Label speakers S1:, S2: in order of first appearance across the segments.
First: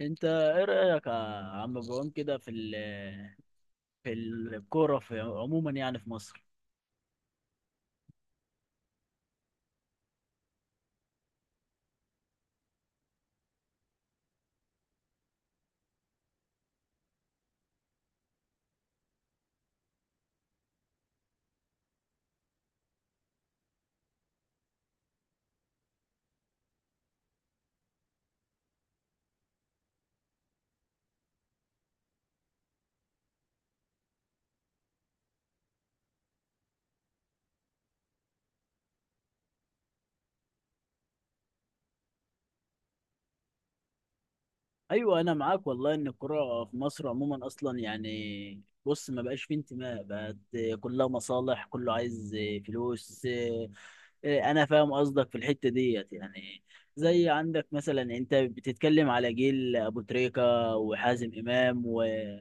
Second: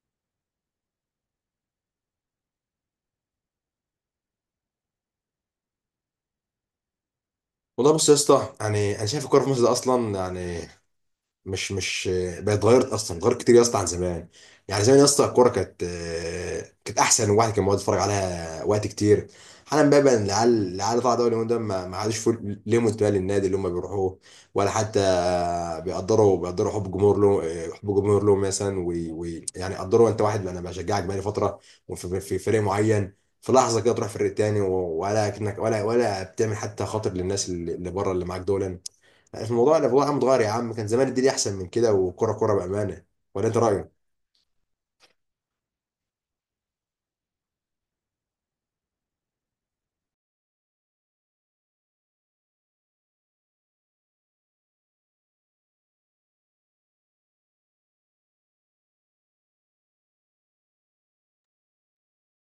S1: انت ايه رايك يا عم ابراهيم كده في الكوره في عموما يعني في مصر؟
S2: والله، بص يا اسطى، يعني انا شايف الكوره في مصر ده اصلا، يعني مش بقت، اتغيرت اصلا، اتغيرت كتير يا اسطى عن زمان. يعني زمان يا اسطى الكوره كانت احسن، الواحد كان بيقعد يتفرج عليها وقت كتير. حالا بقى العيال طالعه دوري اليومين دول، ما عادش فيه ليهم انتماء للنادي اللي هم بيروحوه، ولا حتى بيقدروا حب الجمهور له مثلا، ويعني قدروا. انت واحد، انا بشجعك بقالي فتره وفي في فريق معين، في لحظه كده تروح فريق تاني، ولا كأنك ولا بتعمل حتى خاطر للناس اللي بره اللي معاك دول. الموضوع عم اتغير يا عم، كان زمان الدنيا احسن من كده، وكرة كرة بأمانة. ولا انت رأيك؟
S1: ايوه، انا معاك والله، ان الكوره في مصر عموما اصلا يعني بص ما بقاش فيه انتماء، بقت كلها مصالح، كله عايز فلوس. اه، انا فاهم قصدك في الحته ديت يعني. زي عندك مثلا، انت بتتكلم على جيل ابو تريكه وحازم امام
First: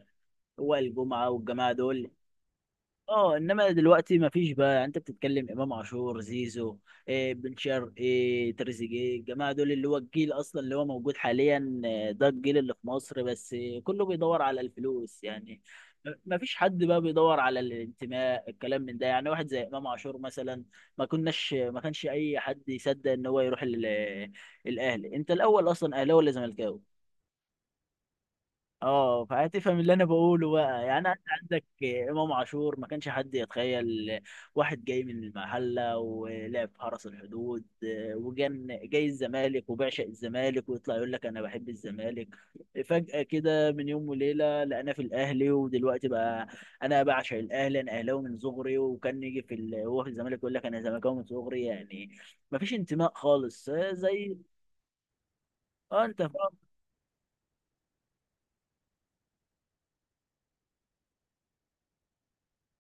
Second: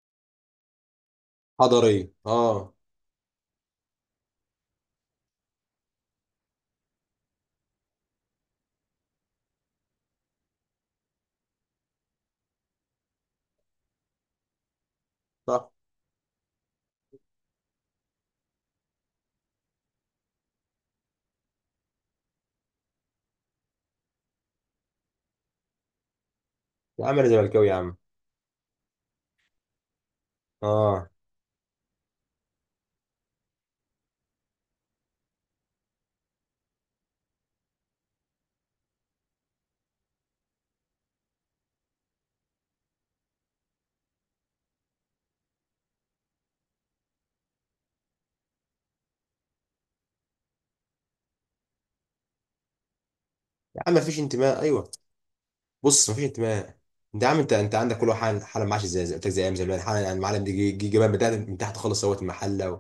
S1: ووائل جمعه والجماعه
S2: حضري،
S1: دول.
S2: اه.
S1: اه، انما دلوقتي ما فيش بقى يعني. انت بتتكلم امام عاشور، زيزو، إيه، بن شرقي، إيه، تريزيجيه، الجماعه دول اللي هو الجيل اصلا اللي هو موجود حاليا ده الجيل اللي في مصر. بس كله بيدور على الفلوس يعني.
S2: صح.
S1: ما فيش حد بقى بيدور على الانتماء، الكلام من ده يعني. واحد زي امام عاشور مثلا، ما كانش اي حد يصدق ان هو يروح الاهلي. انت الاول اصلا اهلاوي ولا زملكاوي؟
S2: يا عم انا زملكاوي يا عم.
S1: اه، فهتفهم اللي انا بقوله بقى يعني.
S2: اه.
S1: انت عندك امام عاشور، ما كانش حد يتخيل واحد جاي من المحله ولعب في حرس الحدود، وجن جاي الزمالك وبعشق الزمالك ويطلع يقول لك انا بحب الزمالك. فجاه كده من يوم وليله لقينا في الاهلي، ودلوقتي بقى انا بعشق الاهلي، انا اهلاوي من صغري. وكان يجي هو في الزمالك يقول لك انا زملكاوي من صغري يعني. ما فيش انتماء خالص
S2: يا عم مفيش
S1: زي...
S2: انتماء، ايوه.
S1: اه،
S2: بص،
S1: انت
S2: مفيش
S1: فاهم.
S2: انتماء. انت يا عم، انت عندك كل واحد حاله معاش، زي قلت لك، زي ايام زمان حاله. يعني المعلم دي جه جبان، من تحت من تحت خالص، سوت المحله،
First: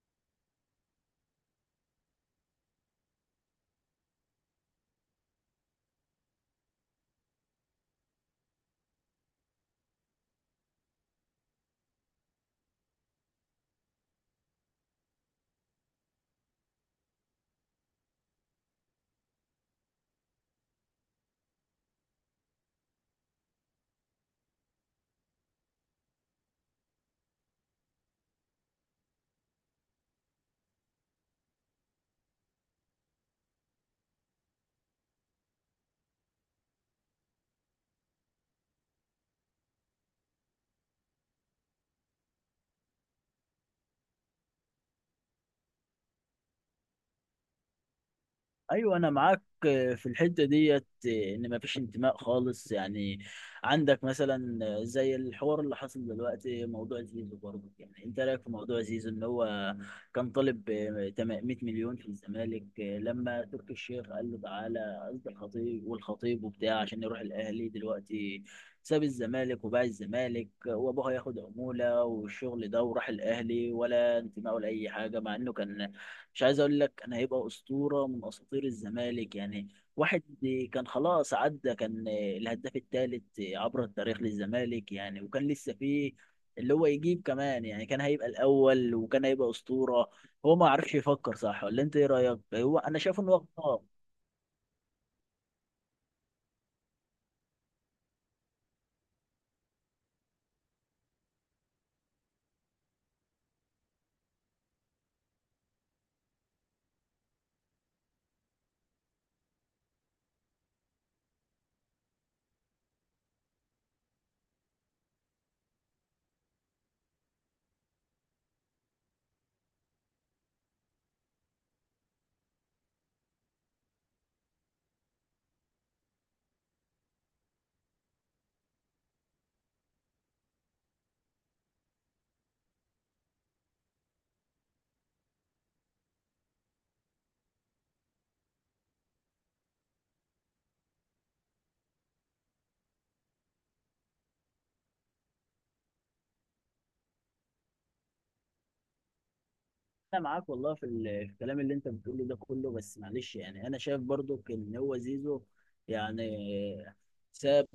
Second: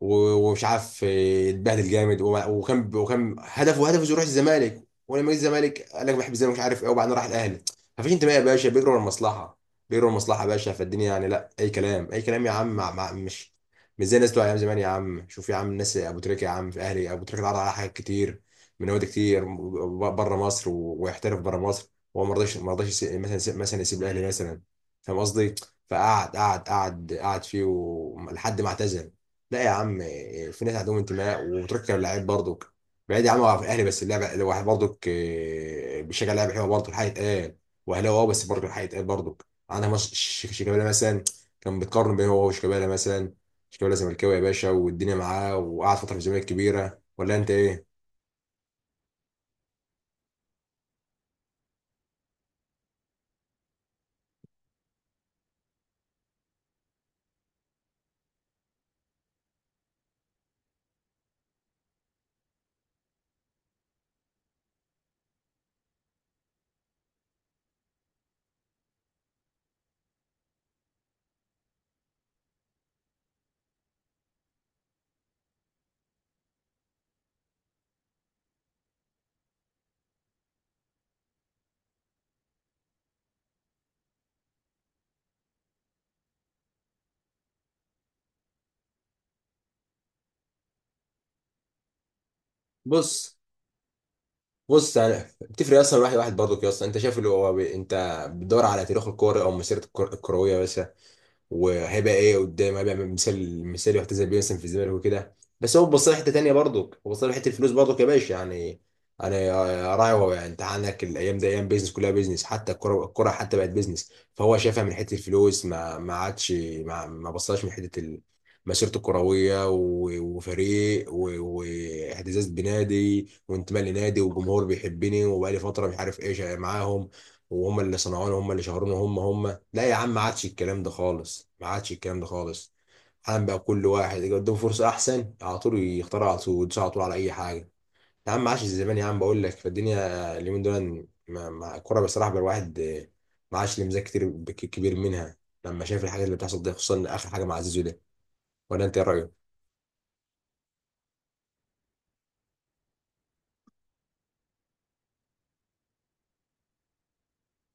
S2: و- ومش عارف اتبهدل جامد، وكان هدفه يروح الزمالك، ولما جه الزمالك قال لك بحب الزمالك مش عارف ايه، وبعدين راح الاهلي. مفيش انتماء يا باشا، بيجروا ورا المصلحه، بيجروا ورا المصلحه يا باشا. فالدنيا يعني لا، اي كلام، اي كلام يا عم، مع مش زي الناس بتوع ايام زمان يا عم. شوف يا عم، الناس ابو تريكه يا عم، في اهلي ابو تريكه اتعرض على حاجات كتير من نوادي كتير بره مصر، ويحترف بره مصر، هو ما رضاش مثلا يسيب الاهلي مثلا. فاهم قصدي؟ فقعد قعد قعد قعد فيه لحد ما اعتزل. لا يا عم، في ناس عندهم انتماء وتركب اللعيب برضك بعيد يا عم، هو في الاهلي بس اللعبه، لو واحد برضك بيشجع لعيبه حلوه برضه، الحق يتقال، واهلاوي، بس برضه الحق يتقال برضك عندها، مش شيكابالا مثلا كان بيتقارن بين هو وشيكابالا مثلا. شيكابالا زملكاوي يا باشا والدنيا معاه، وقعد فتره في الزمالك كبيره. ولا انت ايه؟
S1: ايوه، انا معاك في الحته ديت ان مفيش انتماء خالص يعني. عندك مثلا زي الحوار اللي حصل دلوقتي، موضوع زيزو برضه. يعني انت رايك في موضوع زيزو، ان هو كان طالب 100 مليون في الزمالك، لما تركي الشيخ قال له تعالى، قصد الخطيب، والخطيب وبتاع عشان يروح الاهلي. دلوقتي ساب الزمالك وباع الزمالك، وابوه هياخد عموله والشغل ده، وراح الاهلي، ولا انتماء ولا اي حاجه، مع انه كان، مش عايز اقول لك، انا هيبقى اسطوره من اساطير الزمالك يعني. واحد كان خلاص عدى، كان الهداف الثالث عبر التاريخ للزمالك يعني، وكان لسه فيه اللي هو يجيب كمان يعني، كان هيبقى الاول وكان هيبقى اسطوره. هو ما عرفش يفكر صح؟ ولا انت ايه رايك؟ هو انا شايف انه
S2: بص
S1: غلطان.
S2: بص انا بتفرق اصلا، واحد واحد برضك يا اسطى، انت شايف اللي هو انت بتدور على تاريخ الكوره او مسيرته الكرويه بس، وهيبقى ايه قدام، هيبقى مثال يحتذى بيه مثلا في الزمالك وكده. بس هو بص لحته تانيه برضك، هو بص لحته الفلوس برضك يا باشا يعني. انا راعي هو يعني، انت عندك الايام دي ايام بيزنس، كلها بيزنس، حتى الكره حتى بقت بيزنس، فهو شافها من حته الفلوس، ما عادش ما بصاش من حته مسيرته الكرويه، وفريق، واعتزاز بنادي، وانتماء لنادي، وجمهور بيحبني وبقالي فتره مش عارف ايش معاهم، وهم اللي صنعوني، هم اللي شهروني، هم. لا يا عم، ما عادش الكلام ده خالص، ما عادش الكلام ده خالص. حالا بقى كل واحد يجي قدامه فرصة أحسن، على طول يختار، على طول يدوس، على طول على أي حاجة. يا عم ما عادش زمان يا عم، بقول لك فالدنيا اليومين دول الكورة بصراحة بقى الواحد ما عادش ليه مزاج كتير كبير منها، لما شايف الحاجات اللي بتحصل دي، خصوصا آخر حاجة مع زيزو ده. ولا أنت إيه رأيك؟
S1: انا معاك والله في الكلام اللي انت بتقوله ده كله، بس معلش يعني انا شايف برضو ان هو زيزو يعني ساب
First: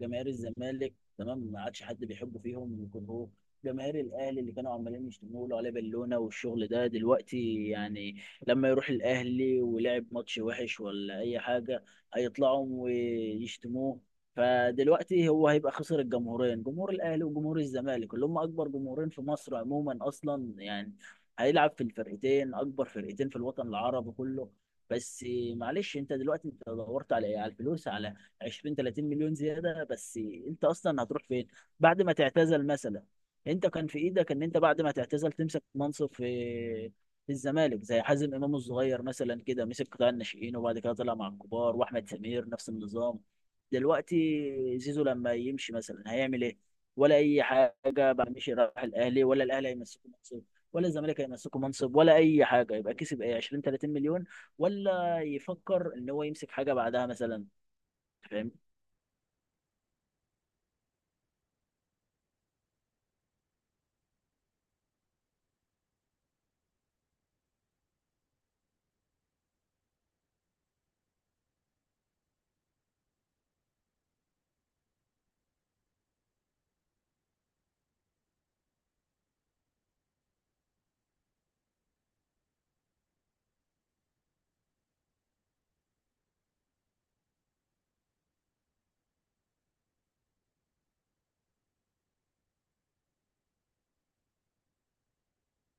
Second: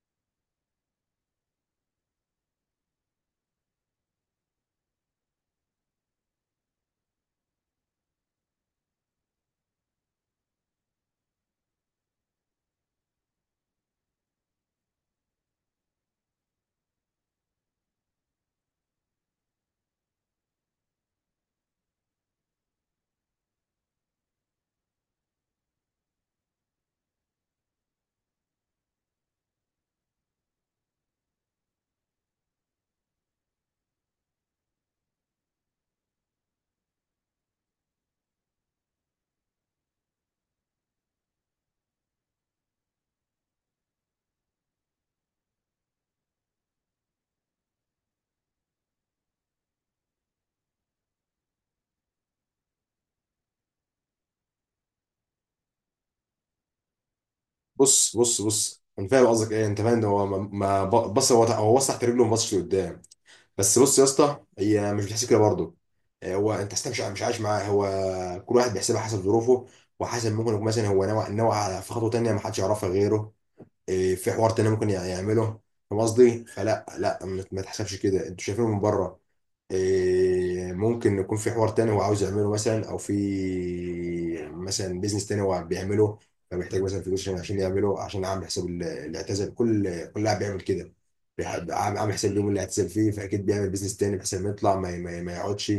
S1: جماهير الزمالك، تمام، ما عادش حد بيحبه فيهم. يكون هو جماهير الاهلي اللي كانوا عمالين يشتموا له عليه بالونه والشغل ده دلوقتي يعني، لما يروح الاهلي ولعب ماتش وحش ولا اي حاجه، هيطلعوا ويشتموه. فدلوقتي هو هيبقى خسر الجمهورين، جمهور الاهلي وجمهور الزمالك، اللي هم اكبر جمهورين في مصر عموما اصلا يعني. هيلعب في الفرقتين، اكبر فرقتين في الوطن العربي كله. بس معلش، انت دلوقتي انت دورت على ايه؟ على الفلوس؟ على 20 30 مليون زياده بس؟ انت اصلا هتروح فين بعد ما تعتزل مثلا؟ انت كان في ايدك ان انت بعد ما تعتزل تمسك منصب في الزمالك، زي حازم امام الصغير مثلا كده مسك قطاع الناشئين وبعد كده طلع مع الكبار، واحمد سمير نفس النظام. دلوقتي زيزو لما يمشي مثلا هيعمل ايه؟ ولا اي حاجه بقى، مشي راح الاهلي، ولا الاهلي هيمسكه منصب ولا الزمالك هيمسكه منصب ولا اي حاجه؟ يبقى كسب ايه، 20 30 مليون؟ ولا يفكر ان هو يمسك حاجه بعدها مثلا؟
S2: بص بص
S1: فاهم.
S2: بص انا فاهم قصدك ايه، انت فاهم، هو بص، هو وسع رجله وما بصش لقدام. بس بص يا اسطى، هي مش بتحسب كده برضه، هو انت أصلاً مش عايش معاه هو، كل واحد بيحسبها حسب ظروفه، وحسب، ممكن يكون مثلا هو نوع على، في خطوه تانيه ما حدش يعرفها غيره. في حوار تاني ممكن يعمله. فاهم قصدي؟ فلا لا، ما تحسبش كده انتوا شايفينه من بره. ممكن يكون في حوار تاني هو عاوز يعمله، مثلا او في مثلا بيزنس تاني هو بيعمله، فمحتاج مثلا فلوس عشان يعمله، عشان اعمل حساب اللي اعتزل. كل لاعب بيعمل كده، عامل حساب اليوم اللي اعتزل فيه، فاكيد بيعمل بيزنس تاني بحيث لما يطلع ما يقعدش.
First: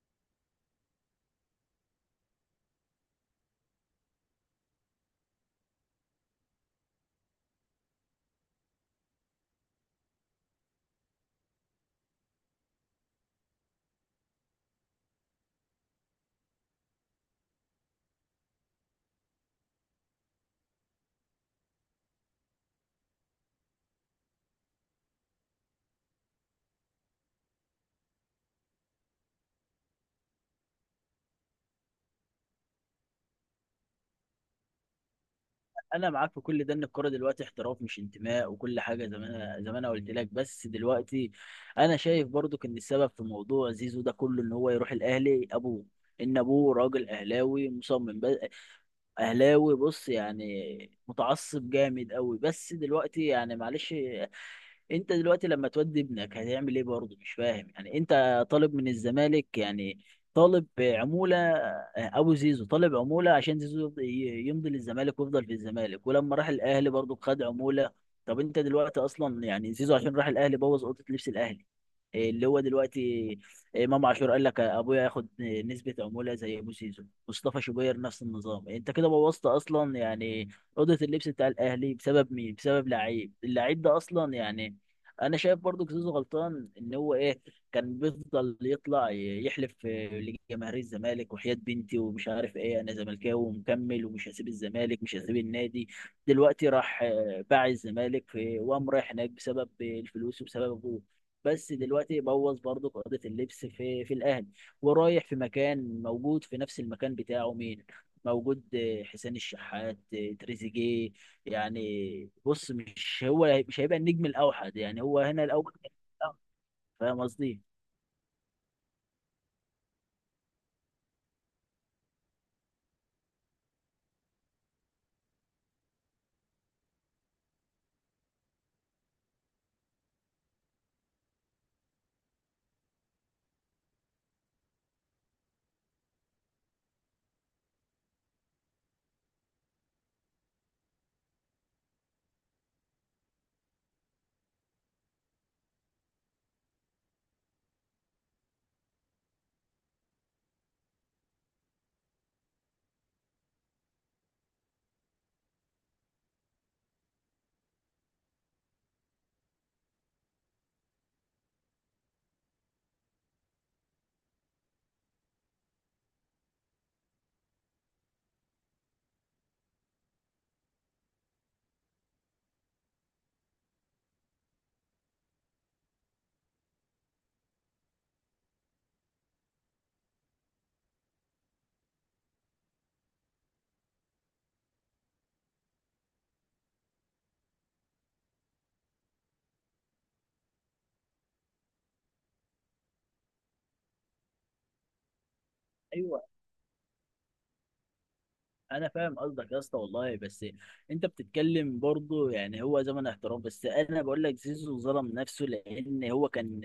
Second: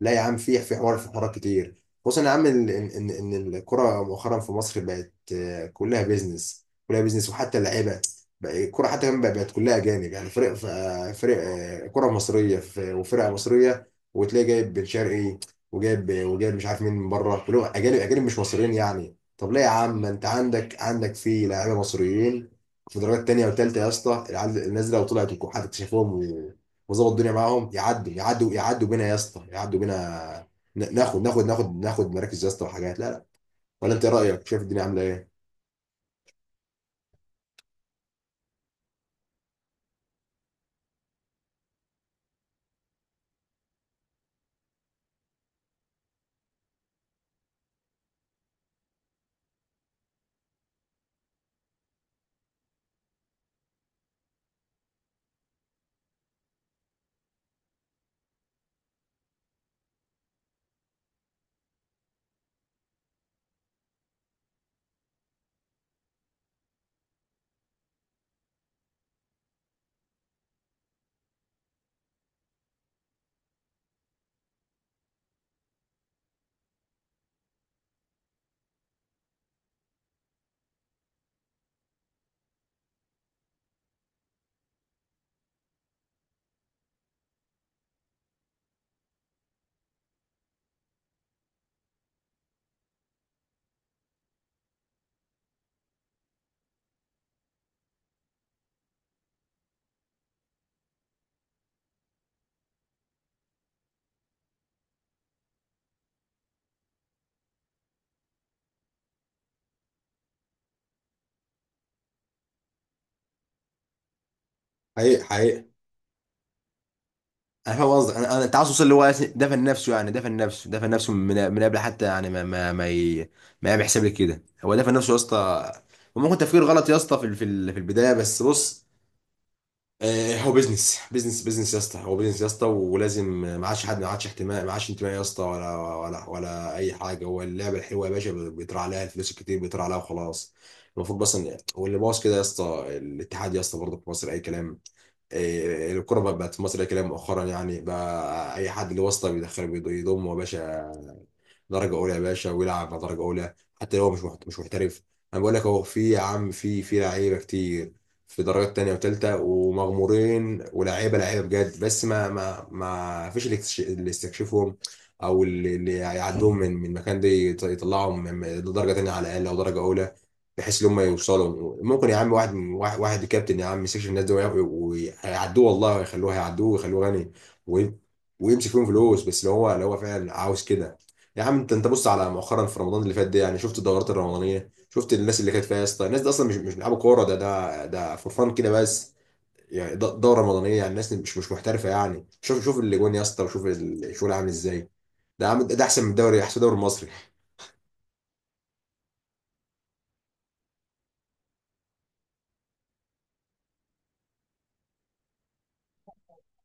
S2: لا يا عم، في حوارات كتير، خصوصا يا عم ان ان إن الكرة مؤخرا في مصر بقت كلها بيزنس، كلها بيزنس، وحتى اللعيبه بقى الكرة حتى كمان بقت كلها أجانب، يعني فرق فرق كرة مصرية، وفرقة مصرية، وتلاقي جايب بن شرقي، وجايب مش عارف مين من بره، كلهم أجانب، أجانب مش مصريين يعني. طب ليه يا عم، ما أنت عندك، في لاعيبة مصريين في درجات تانية وتالتة يا اسطى، الناس دي لو طلعت وحد اكتشفهم وظبط الدنيا معاهم، يعدوا بينا يا اسطى، يعدوا بينا، ناخد مراكز يا اسطى وحاجات، لا لا. ولا انت ايه رايك، شايف الدنيا عامله
S1: انا معاك في كل ده ان الكوره دلوقتي احتراف مش انتماء وكل حاجه، زي ما انا قلت لك. بس دلوقتي انا شايف برضو ان السبب في موضوع زيزو ده كله ان هو يروح الاهلي ابوه، ان ابوه راجل اهلاوي مصمم، بس اهلاوي بص يعني، متعصب جامد قوي. بس دلوقتي يعني معلش، انت دلوقتي لما تودي ابنك هتعمل ايه برضه؟ مش فاهم يعني. انت طالب من الزمالك يعني، طالب عمولة؟ ابو زيزو طالب عمولة عشان زيزو يمضي للزمالك ويفضل في الزمالك، ولما راح الاهلي برضه خد عمولة. طب انت دلوقتي اصلا يعني زيزو عشان راح الاهلي بوظ اوضة لبس الاهلي. إيه اللي هو دلوقتي؟ إيه، امام عاشور قال لك ابويا ياخد نسبة عمولة زي ابو زيزو، مصطفى شوبير نفس النظام. انت كده بوظت اصلا يعني اوضة اللبس بتاع الاهلي بسبب مين؟ بسبب لعيب، اللعيب ده اصلا يعني. انا شايف برضو زيزو غلطان ان هو ايه، كان بيفضل يطلع يحلف لجماهير الزمالك، وحياة بنتي ومش عارف ايه، انا زملكاوي ومكمل ومش هسيب الزمالك، مش هسيب النادي. دلوقتي راح باع الزمالك، في وقام رايح هناك بسبب الفلوس وبسبب ابوه. بس دلوقتي بوظ برضو قضية اللبس في الاهلي. ورايح في مكان موجود في نفس المكان بتاعه مين موجود؟ آه، حسين الشحات، تريزيجيه. يعني بص، مش هو مش هيبقى النجم الاوحد يعني، هو
S2: ايه؟
S1: هنا
S2: حقيقي.
S1: الاول. فاهم قصدي؟
S2: انا فاهم قصدك، انا انت عاوز توصل اللي هو دفن نفسه، يعني دفن نفسه من قبل حتى، يعني ما بيحسب لك كده، هو دفن نفسه يا اسطى، وممكن تفكير غلط يا اسطى في البدايه بس. بص هو بيزنس يا اسطى، هو بيزنس يا اسطى ولازم، ما عادش حد، ما عادش احتماء، ما عادش انتماء يا اسطى، ولا اي حاجه. هو اللعبه الحلوه يا باشا بيطلع عليها، الفلوس الكتير بيطلع عليها وخلاص. المفروض بس ان، واللي باظ كده يا اسطى الاتحاد يا اسطى برضه، في مصر اي كلام. الكرة بقت في مصر كده مؤخرا يعني، بقى أي حد له واسطة بيدخله، يضمه يا باشا درجة أولى يا باشا ويلعب على درجة أولى، حتى لو هو مش محترف. أنا بقول لك أهو، في يا عم في لعيبة كتير في درجات تانية وتالتة ومغمورين، ولاعيبة بجد، بس ما فيش اللي اللي يستكشفهم، أو اللي يعدوهم من مكان ده، يطلعهم من درجة تانية على الأقل أو درجة أولى، بحيث ان هم يوصلوا. ممكن يا عم واحد واحد كابتن يا عم، يمسكش الناس دول ويعدوه، والله ويخلوه، هيعدوه ويخلوه غني، وي- ويمسك فيهم فلوس، بس لو هو فعلا عاوز كده. يا عم، انت بص على مؤخرا، في رمضان اللي فات ده يعني، شفت الدورات الرمضانيه، شفت الناس اللي كانت فيها يا اسطى، الناس دي اصلا مش بيلعبوا كوره، ده فور فان كده بس، يعني دوره رمضانيه، يعني الناس مش محترفه، يعني شوف اللي جون يا اسطى وشوف الشغل عامل ازاي، ده عامل، ده احسن من
S1: ايوه،
S2: الدوري، احسن دوري مصري.
S1: انا فاهم قصدك يا اسطى والله. بس انت بتتكلم برضو يعني هو زمن احترام، بس انا بقول لك زيزو ظلم نفسه، لان هو كان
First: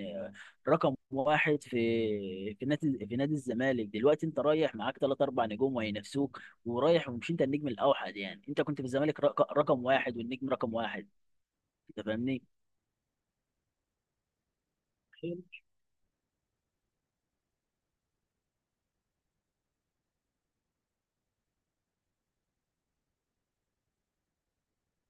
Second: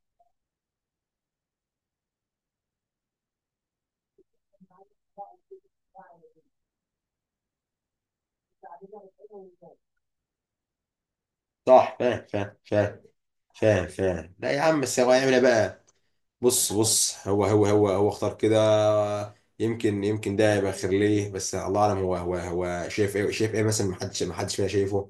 S1: رقم واحد في نادي الزمالك. دلوقتي انت رايح معاك ثلاث اربع نجوم وهينافسوك ورايح، ومش انت النجم الاوحد يعني. انت كنت في الزمالك رقم واحد والنجم رقم واحد.
S2: صح.
S1: انت
S2: فاهم،
S1: فاهمني؟
S2: فاهم، فاهم. فاهم، فاهم. لا يا عم، بس هو هيعمل ايه بقى؟ بص هو اختار كده، يمكن ده يبقى خير ليه، بس الله اعلم، هو شايف ايه مثلا، ما حدش فينا شايفه.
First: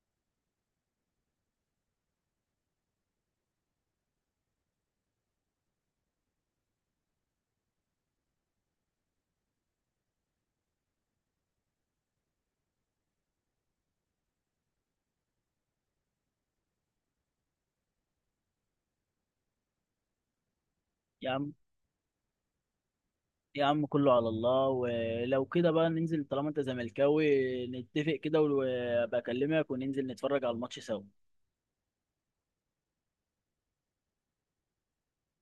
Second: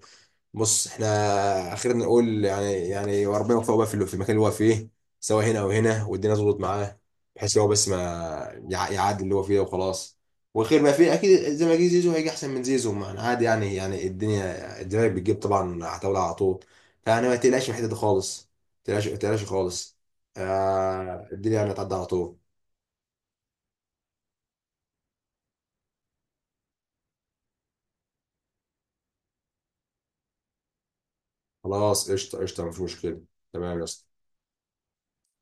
S2: بص احنا خلينا نقول يعني، وربنا يوفقه بقى في المكان اللي هو فيه، سواء هنا او هنا، والدنيا تظبط معاه، بحيث هو بس ما يعدي اللي هو فيه وخلاص، وخير ما فيه اكيد. زي ما جه زيزو هيجي احسن من زيزو، ما أنا عادي يعني، الدنيا الزمالك بتجيب طبعا عتاولة على طول، فيعني ما تقلقش من الحته دي خالص، ما تقلقش، ما تقلقش خالص. آه،
S1: يا عم،
S2: الدنيا يعني هتعدي على طول.
S1: يا عم كله على الله. ولو كده بقى ننزل طالما انت زملكاوي، نتفق كده، وابقى اكلمك وننزل نتفرج على الماتش سوا.
S2: خلاص، قشطه، قشطه، مفيش مشكله. تمام يا اسطى.